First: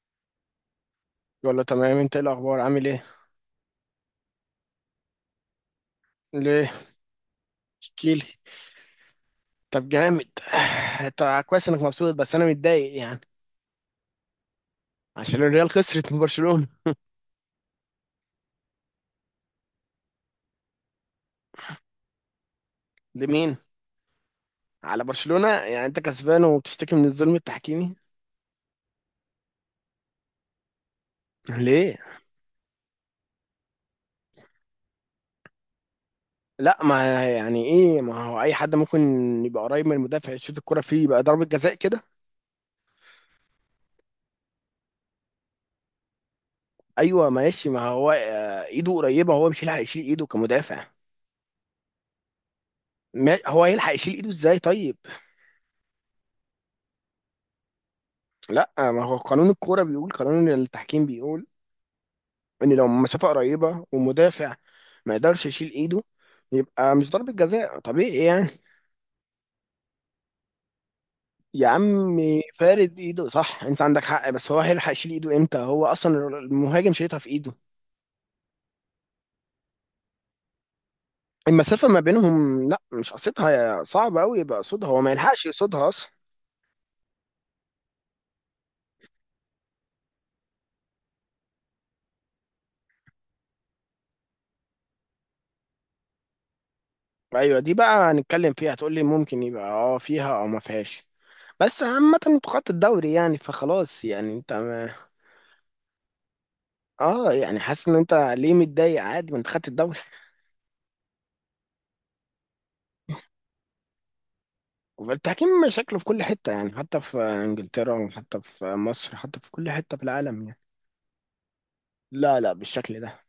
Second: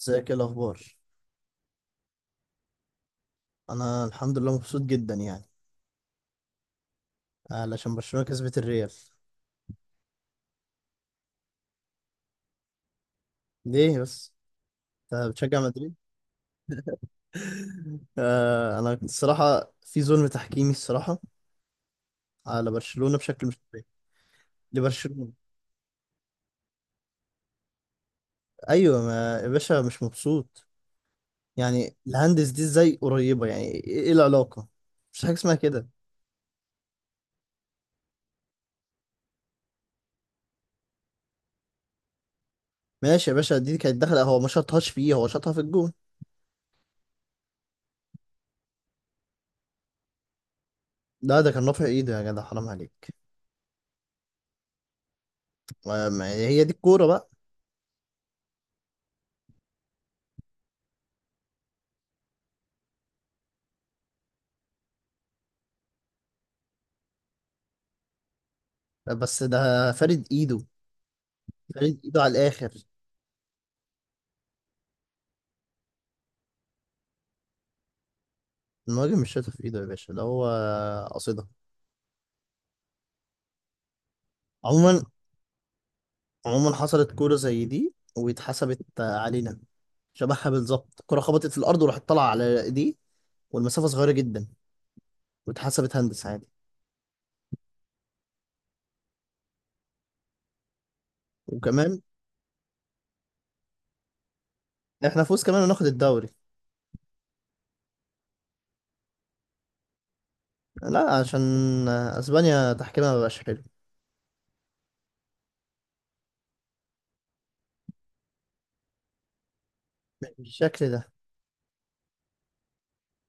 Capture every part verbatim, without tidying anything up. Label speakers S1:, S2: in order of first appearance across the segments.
S1: ازيك؟ ايه الاخبار؟
S2: يقول له تمام. انت ايه الاخبار؟ عامل ايه؟
S1: انا الحمد لله مبسوط جدا يعني.
S2: ليه؟
S1: علشان
S2: احكيلي.
S1: برشلونة كسبت الريال.
S2: طب جامد طب كويس انك مبسوط، بس انا متضايق يعني.
S1: ليه بس؟ انت
S2: عشان
S1: بتشجع
S2: الريال
S1: مدريد؟
S2: خسرت من برشلونة.
S1: آه، انا كنت الصراحه في ظلم تحكيمي الصراحه على برشلونة بشكل
S2: لمين؟
S1: مش طبيعي.
S2: على
S1: لبرشلونة.
S2: برشلونة؟ يعني انت كسبان وبتشتكي من الظلم التحكيمي؟
S1: ايوه ما يا باشا، مش مبسوط.
S2: ليه؟
S1: يعني الهندس دي ازاي قريبه؟ يعني ايه إيه العلاقه؟ مش حاجه اسمها كده.
S2: لا، ما يعني ايه؟ ما هو اي حد ممكن يبقى قريب من المدافع، يشوط الكرة فيه، يبقى ضربة جزاء كده.
S1: ماشي يا باشا، دي كانت داخله، هو ما شاطهاش فيه، هو شاطها في الجون.
S2: ايوه ماشي، ما هو آه، ايده قريبة، هو مش هيلحق يشيل ايده كمدافع.
S1: لا ده كان رافع ايده يا جدع، حرام عليك.
S2: ما هو هيلحق يشيل ايده ازاي طيب؟
S1: ما- ما- هي دي الكوره بقى.
S2: لا، ما هو قانون الكورة بيقول، قانون التحكيم بيقول ان لو مسافه قريبه ومدافع ما يقدرش يشيل ايده، يبقى مش ضربة جزاء طبيعي يعني.
S1: بس ده فارد ايده.
S2: يا
S1: فريد
S2: عم،
S1: ايده على الاخر.
S2: فارد ايده صح، انت عندك حق، بس هو هيلحق يشيل ايده امتى؟ هو اصلا المهاجم شايطها في ايده،
S1: المهاجم مش شايطها في ايده يا باشا، ده هو قصدها.
S2: المسافة ما بينهم، لا مش قصدها، صعب قوي يبقى قصدها، هو
S1: عموما
S2: ما يلحقش يقصدها اصلا.
S1: عموما حصلت كوره زي دي واتحسبت علينا. شبهها بالظبط، الكره خبطت في الارض وراحت طالعه على ايديه والمسافه صغيره جدا، واتحسبت هندس عادي.
S2: ايوه دي بقى هنتكلم فيها، هتقول لي ممكن يبقى اه فيها او ما فيهاش. بس
S1: وكمان.
S2: عامة انتوا خدتوا الدوري يعني، فخلاص يعني، انت ما...
S1: احنا فوز كمان وناخد الدوري.
S2: اه يعني حاسس ان انت ليه متضايق؟ عادي، ما انت خدت الدوري.
S1: لا عشان اسبانيا تحكيمها مبقاش حلو.
S2: التحكيم شكله في كل حتة يعني، حتى في انجلترا، وحتى في مصر، حتى في كل حتة في العالم يعني.
S1: بالشكل ده.
S2: لا لا بالشكل ده.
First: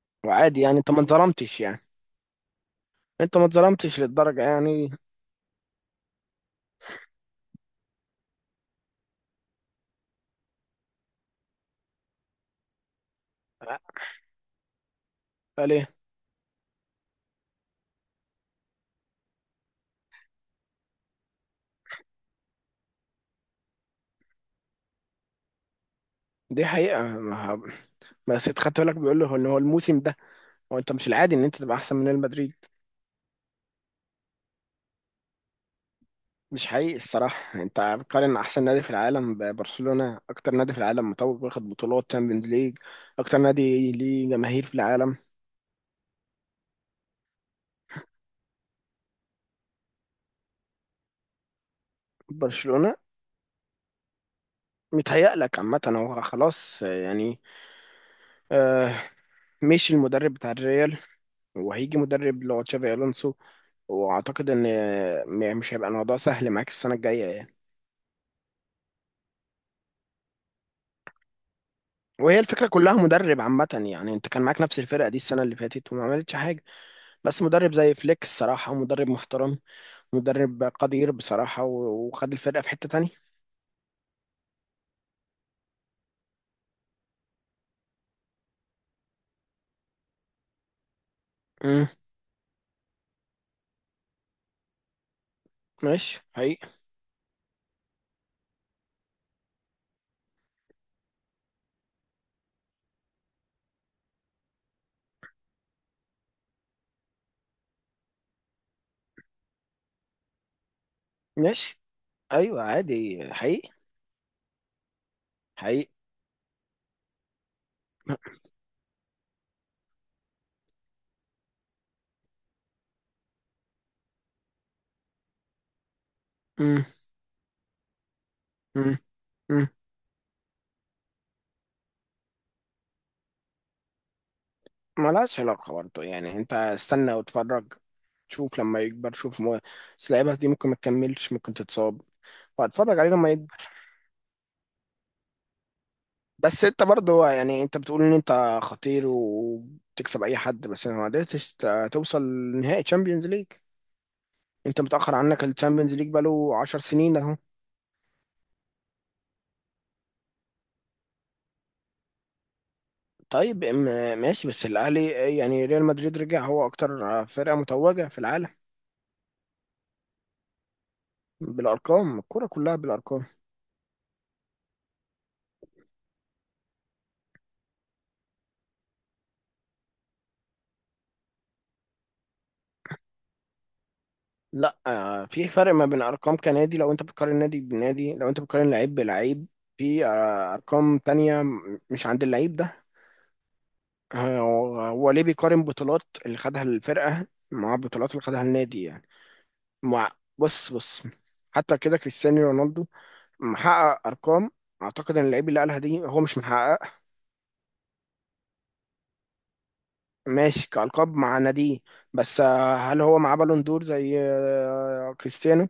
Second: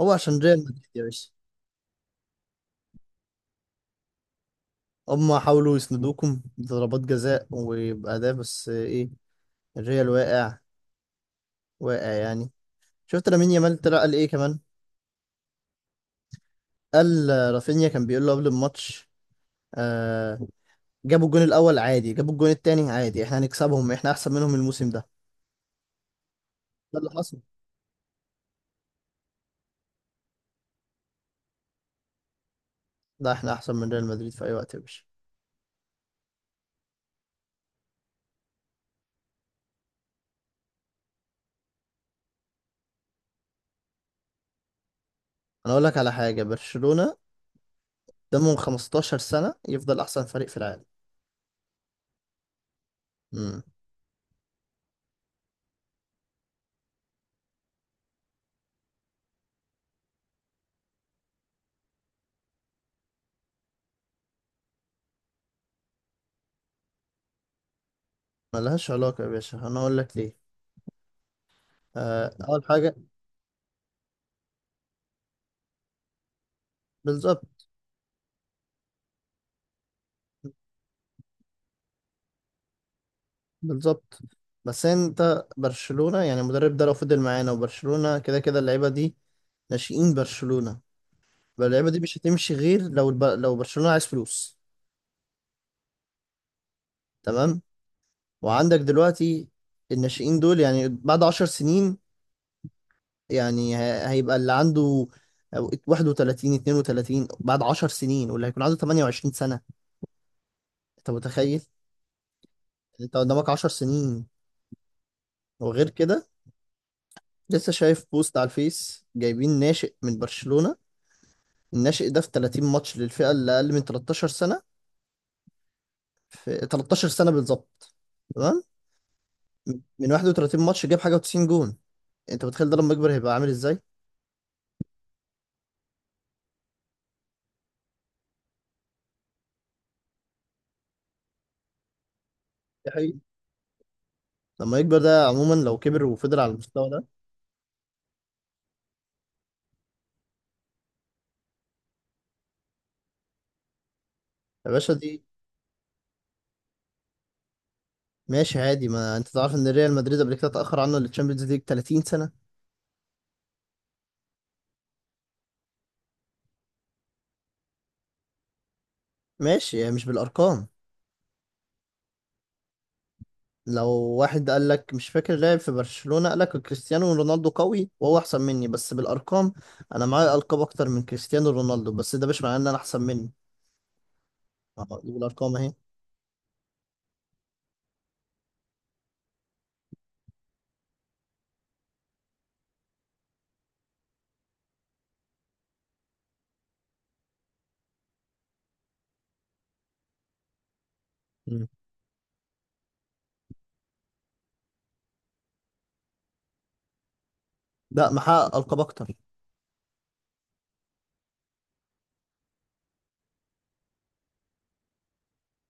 S1: هو عشان
S2: وعادي
S1: ريال
S2: يعني،
S1: مدريد
S2: انت ما
S1: يا باشا.
S2: اتظلمتش يعني، انت ما اتظلمتش للدرجة يعني.
S1: هما حاولوا يسندوكم بضربات جزاء وبأداء، بس ايه، الريال واقع. واقع يعني. شفت لامين يامال طلع قال ايه كمان؟
S2: آه، ليه؟
S1: قال آه، رافينيا كان بيقول له قبل الماتش. آه. جابوا الجون الاول عادي، جابوا الجون التاني عادي، احنا هنكسبهم، احنا احسن منهم الموسم ده.
S2: دي
S1: ده
S2: حقيقة.
S1: اللي حصل.
S2: ما ه- بس انت خدت بالك بيقول له ان هو الموسم ده؟ هو انت مش العادي ان انت تبقى احسن من ريال مدريد؟
S1: لا احنا احسن من ريال مدريد في اي وقت يا باشا.
S2: مش حقيقي الصراحة، انت بتقارن احسن نادي في العالم ببرشلونة، اكتر نادي في العالم متوج واخد بطولات تشامبيونز ليج، اكتر نادي ليه جماهير في العالم.
S1: انا اقول لك على حاجه، برشلونه ده من خمستاشر سنه يفضل احسن فريق في العالم.
S2: برشلونة.
S1: امم.
S2: متهيأ لك. عامة هو خلاص يعني. آه. مشي المدرب بتاع الريال، وهيجي مدرب اللي هو تشافي الونسو، واعتقد ان آه، م- مش هيبقى الموضوع سهل معاك السنه الجايه يعني.
S1: ملهاش علاقه يا باشا، انا اقول لك ليه. آه،
S2: وهي
S1: اول
S2: الفكره كلها
S1: حاجه.
S2: مدرب. عامه يعني انت كان معاك نفس الفرقه دي السنه اللي فاتت وما عملتش حاجه. بس
S1: بالظبط.
S2: مدرب زي فليك الصراحه مدرب محترم، مدرب قدير بصراحه، و- وخد الفرقه في حته تانية.
S1: بالظبط. بس انت برشلونه يعني، المدرب ده لو فضل معانا، وبرشلونه كده كده اللعيبه دي ناشئين برشلونه.
S2: امم.
S1: اللعيبه دي مش هتمشي غير لو الب... لو برشلونه عايز فلوس.
S2: ماشي حقيقي.
S1: تمام. وعندك دلوقتي الناشئين دول يعني بعد عشر سنين. يعني ه- هيبقى اللي عنده واحد وتلاتين اثنين وثلاثين بعد عشر سنين، واللي هيكون عنده ثمانية وعشرين سنه. انت متخيل؟
S2: ماشي. ايوه
S1: يعني انت
S2: عادي
S1: قدامك عشر
S2: حقيقي.
S1: سنين. وغير
S2: حقيقي.
S1: كده، لسه شايف بوست على الفيس جايبين ناشئ من برشلونه. الناشئ ده في تلاتين ماتش للفئه اللي اقل من تلتاشر سنه، في
S2: امم.
S1: تلتاشر سنه بالظبط. تمام.
S2: امم. امم.
S1: من واحد وتلاتين ماتش جاب حاجه و90 جون. انت متخيل ده لما يكبر هيبقى عامل ازاي؟
S2: ملهاش علاقه برضه يعني، انت استنى واتفرج. شوف لما يكبر، شوف مو... بس اللعيبه دي ممكن ما تكملش، ممكن تتصاب،
S1: ده
S2: وهتفرج عليه
S1: حقيقي.
S2: لما يكبر.
S1: لما يكبر ده، عموما لو كبر وفضل على
S2: بس انت
S1: المستوى ده.
S2: برضه يعني انت بتقول ان انت خطير وبتكسب اي حد، بس ما قدرتش ت- توصل نهائي تشامبيونز ليج.
S1: يا
S2: انت
S1: باشا
S2: متاخر
S1: دي.
S2: عنك التشامبيونز ليج بقاله 10 سنين اهو.
S1: ماشي عادي، ما انت تعرف ان ريال مدريد قبل كده اتأخر عنه للتشامبيونز ليج تلاتين سنة.
S2: طيب ام- ماشي، بس الاهلي، يعني ريال مدريد رجع هو اكتر فرقه متوجه في العالم.
S1: ماشي، يعني مش بالارقام.
S2: بالارقام، الكوره كلها بالارقام.
S1: لو واحد قال لك، مش فاكر لاعب في برشلونة، قال لك كريستيانو رونالدو قوي وهو احسن مني بس بالارقام، انا معايا القاب اكتر من كريستيانو رونالدو، بس ده مش معناه ان انا احسن منه.
S2: لا
S1: اه، دي
S2: آه، في
S1: بالارقام اهي.
S2: فرق ما بين ارقام كنادي، لو انت بتقارن نادي بنادي، لو انت بتقارن لعيب بلعيب. في آه، ارقام تانية م- مش عند اللعيب ده. آه، هو هو ليه بيقارن بطولات اللي خدها الفرقة مع بطولات اللي خدها النادي يعني؟ مع، بص بص،
S1: مم.
S2: حتى كده كريستيانو رونالدو محقق ارقام اعتقد ان اللعيب اللي قالها دي هو مش محقق.
S1: ده محقق القاب اكتر.
S2: ماشي كالقاب مع ناديه، بس آه، هل هو معاه بالون دور زي آه، كريستيانو؟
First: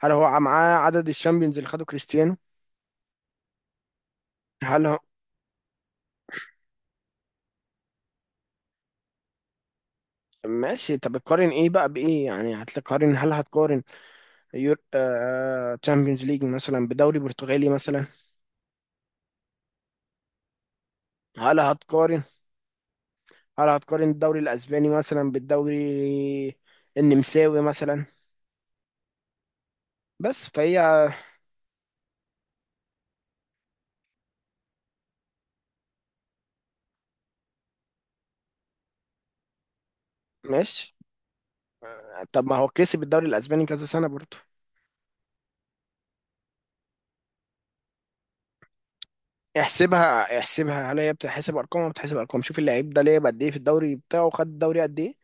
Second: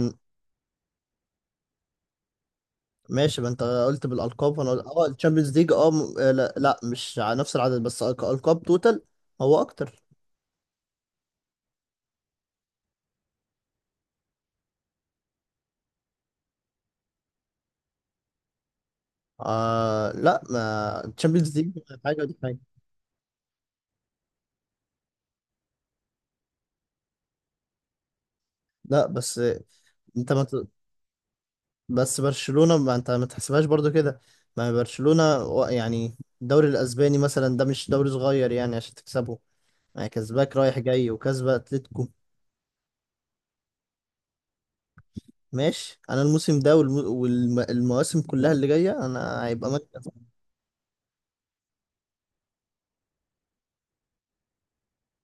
S2: هل هو معاه عدد الشامبيونز اللي خده كريستيانو؟
S1: ماشي، ما انت قلت بالالقاب، فانا قلت-
S2: هل
S1: اه الشامبيونز ليج اه م- آه، لا, لا مش على نفس العدد، بس ألق- القاب توتال. هو اكتر.
S2: ماشي؟ طب تقارن ايه بقى بايه يعني؟ هتقارن، هل هتقارن يور آه... تشامبيونز ليج مثلا بدوري برتغالي مثلا؟
S1: آه لا، ما الشامبيونز
S2: هل
S1: ليج حاجه
S2: هتقارن،
S1: ودي حاجه.
S2: هل هتقارن الدوري الاسباني مثلا بالدوري النمساوي مثلا؟
S1: لا بس آه، انت ما
S2: بس
S1: ت-
S2: فهي
S1: بس برشلونه، ما انت ما تحسبهاش برضو كده. ما برشلونه و- يعني الدوري الاسباني مثلا ده مش دوري صغير يعني عشان تكسبه. يعني كسباك رايح
S2: ماشي.
S1: جاي وكسبه اتلتيكو.
S2: طب ما هو كسب الدوري الاسباني كذا سنه برضه.
S1: ماشي، انا الموسم ده والمواسم كلها اللي جايه انا هيبقى مكسب.
S2: احسبها احسبها، هل هي بتحسب ارقام ولا بتحسب ارقام؟ شوف اللعيب ده لعب قد ايه في الدوري بتاعه، خد الدوري قد ايه،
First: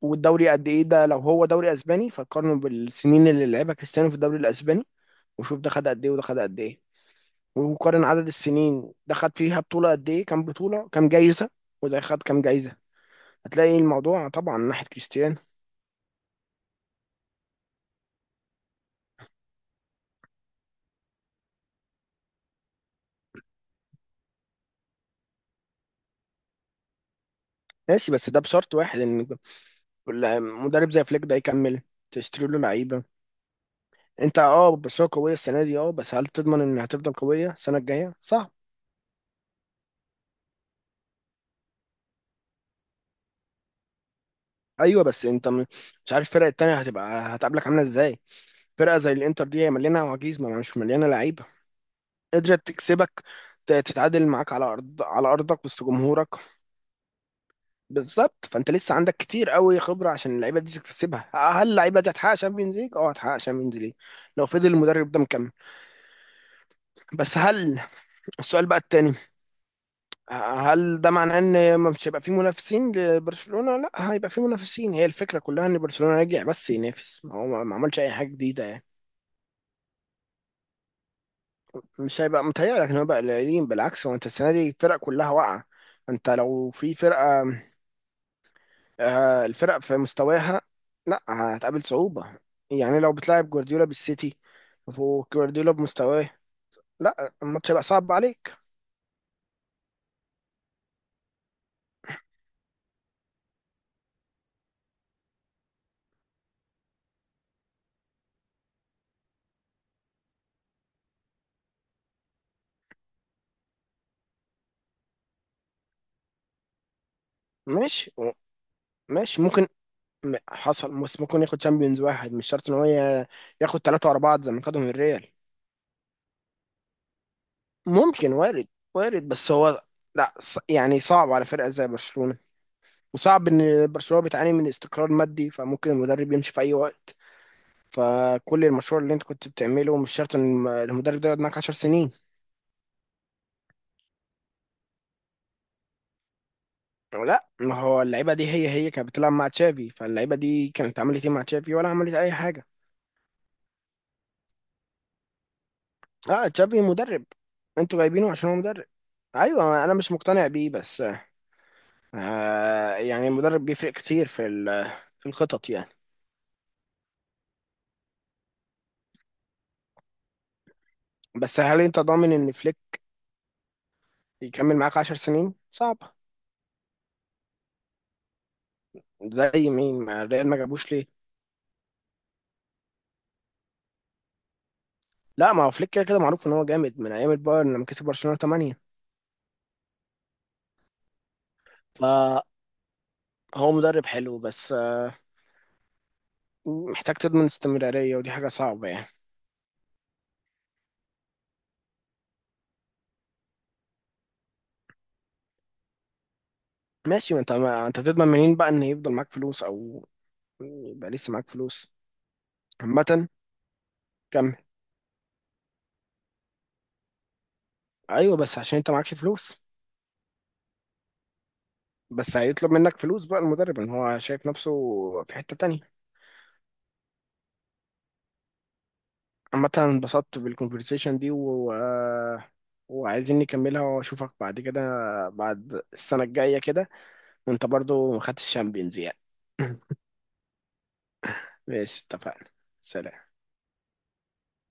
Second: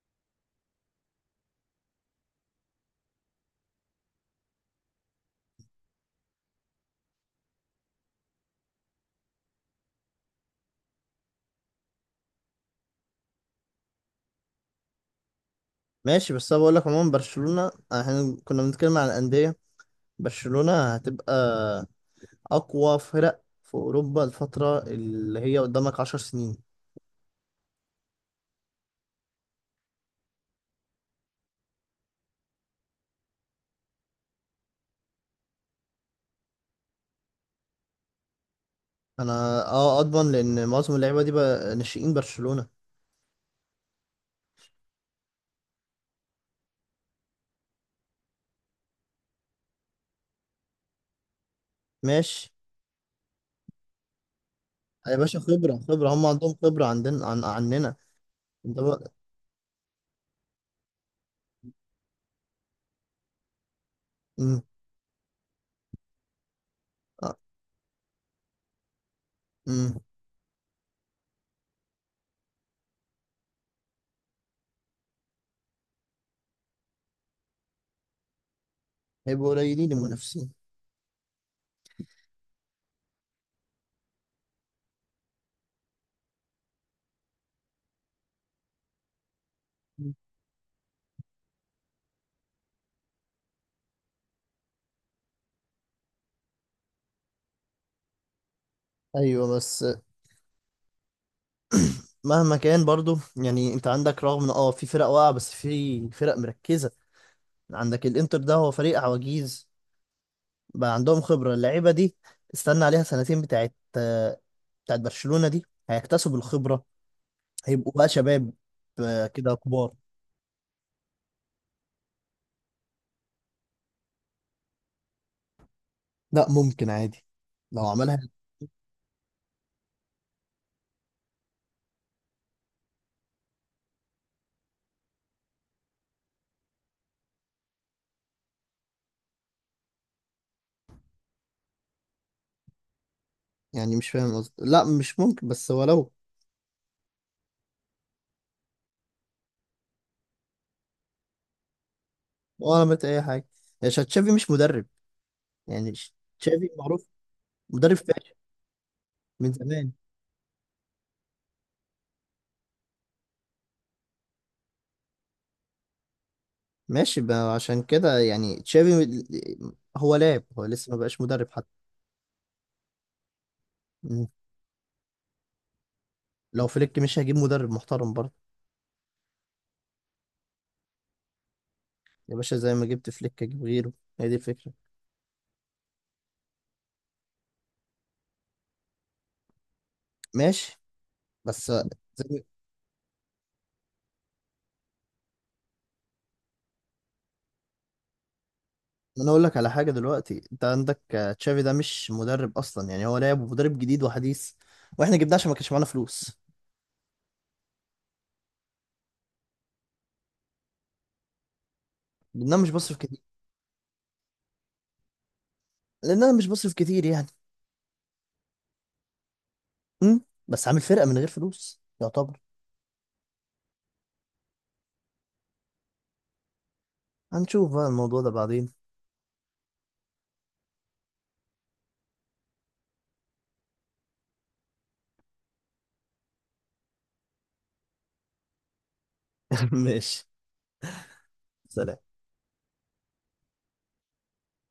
S2: والدوري قد ايه ده، لو هو دوري اسباني فقارنه بالسنين اللي لعبها كريستيانو في الدوري الاسباني، وشوف ده خد قد ايه وده خد قد ايه، وقارن عدد السنين، ده خد فيها بطولة قد ايه، كام بطولة، كام جايزة، وده خد كام جايزة. هتلاقي الموضوع طبعا من ناحية كريستيانو.
S1: ماشي بس انا بقول لك عموما، برشلونة احنا كنا بنتكلم عن الأندية. برشلونة هتبقى أقوى فرق في أوروبا الفترة اللي هي قدامك عشر سنين.
S2: ماشي، بس ده بشرط واحد، ان مدرب زي فليك ده يكمل، تشتري له لعيبة. انت اه، بس هو قوية السنة دي اه، بس هل تضمن ان هتفضل قوية السنة الجاية؟ صعب.
S1: أنا أه أضمن لأن معظم اللعيبة دي بقى ناشئين برشلونة.
S2: ايوه بس انت م- مش عارف الفرق التانية هتبقى هتقابلك عاملة ازاي. فرقة زي الانتر دي هي مليانة عواجيز، ما مش مليانة لعيبة،
S1: ماشي
S2: قدرت تكسبك، ت- تتعادل معاك على ارض،
S1: يا
S2: على
S1: باشا،
S2: ارضك
S1: خبرة
S2: وسط
S1: خبرة هم
S2: جمهورك.
S1: عندهم خبرة، عندنا عن عننا
S2: بالظبط، فانت
S1: أنت
S2: لسه
S1: بقى.
S2: عندك كتير قوي خبره عشان اللعيبه دي تكتسبها. هل اللعيبه دي هتحقق شامبيونز ليج؟ اه هتحقق شامبيونز ليج لو
S1: أمم.
S2: فضل المدرب ده مكمل.
S1: آه.
S2: بس هل السؤال بقى التاني،
S1: أمم.
S2: هل ده معناه ان مش هيبقى في منافسين لبرشلونه؟ لا، هيبقى في منافسين، هي الفكره كلها ان برشلونه رجع بس ينافس، ما هو ما عملش اي حاجه جديده يعني.
S1: هيبقوا قليلين المنافسين.
S2: مش هيبقى، متهيألك ان هو بقى قليلين؟ بالعكس، هو انت السنه دي الفرق كلها واقعه. انت لو في فرقه آه، الفرق في مستواها، لا هتقابل صعوبة. يعني لو بتلعب جوارديولا بالسيتي، وجوارديولا بمستواه، لا الماتش هيبقى صعب عليك.
S1: ايوه بس، مهما كان برضو يعني، انت عندك رغم ان اه في فرق واقعه بس في فرق مركزه. عندك الانتر، ده هو فريق عواجيز. بقى عندهم خبرة اللعيبة دي. استنى عليها سنتين بتاعت آه، بتاعت برشلونة دي. هيكتسبوا الخبرة. هيبقوا بقى
S2: ماشي.
S1: شباب، آه،
S2: ماشي
S1: كده
S2: ممكن.
S1: كبار.
S2: م- حصل، بس ممكن ياخد شامبيونز واحد، مش شرط ان هو ي- ياخد ثلاثة ورا بعض زي ما خدهم الريال.
S1: لا ممكن عادي لو عملها.
S2: ممكن، وارد، وارد، بس هو لا ص- يعني صعب على فرقة زي برشلونة، وصعب ان برشلونة بتعاني من استقرار مادي، فممكن المدرب يمشي في اي وقت، فكل المشروع اللي انت كنت بتعمله مش شرط ان الم- المدرب ده يقعد معاك 10 سنين.
S1: يعني مش فاهم قصدي، لا مش ممكن، بس هو لو.
S2: لا ما هو اللعيبه دي هي هي كانت بتلعب مع تشافي، فاللعيبه دي كانت عملت ايه مع تشافي؟ ولا عملت اي حاجه.
S1: هو عملت اي حاجة؟ يا شا- تشافي مش مدرب. يعني ش-
S2: اه
S1: تشافي
S2: تشافي
S1: معروف
S2: مدرب،
S1: مدرب
S2: انتوا جايبينه
S1: فاشل
S2: عشان هو مدرب.
S1: من
S2: ايوه
S1: زمان.
S2: انا مش مقتنع بيه، بس آه يعني المدرب بيفرق كتير في ال- في الخطط يعني.
S1: ماشي بقى، عشان كده يعني تشافي، م- هو لاعب، هو لسه ما بقاش مدرب
S2: بس
S1: حتى.
S2: هل انت ضامن ان فليك
S1: مم.
S2: يكمل معاك 10 سنين؟ صعب.
S1: لو فليك، مش هجيب مدرب محترم برضه؟
S2: زي مين؟ ما الريال ما جابوش ليه؟
S1: يا باشا، زي ما جبت فليك اجيب غيره. هي دي الفكرة.
S2: لا، ما هو فليك كده كده معروف ان هو جامد من ايام البايرن، لما كسب برشلونة تمانية.
S1: ماشي بس.
S2: فهو
S1: زي
S2: مدرب حلو، بس آه محتاج تضمن استمرارية، ودي حاجة صعبة يعني.
S1: ما انا اقول لك على حاجه دلوقتي، انت عندك آه، تشافي ده مش مدرب اصلا يعني، هو لاعب ومدرب جديد وحديث. واحنا جبناه عشان ما كانش معانا فلوس.
S2: ماشي. ما انت ما انت تضمن منين بقى ان يفضل معاك فلوس، او يبقى لسه معاك فلوس؟
S1: لان انا مش بصرف كتير.
S2: عامة كمل.
S1: لان انا مش بصرف كتير يعني.
S2: ايوه بس عشان انت معكش فلوس.
S1: امم بس عامل فرقه من غير فلوس
S2: بس
S1: يعتبر.
S2: هيطلب منك فلوس بقى المدرب، ان هو شايف نفسه في حتة تانية.
S1: هنشوف بقى الموضوع ده بعدين.
S2: عامة انبسطت بالكونفرسيشن دي و... و- وعايزين نكملها، واشوفك بعد كده، بعد السنة الجاية كده، وانت برضو ما خدتش الشامبيونز يعني.
S1: ماشي. سلام.
S2: ماشي اتفقنا. سلام.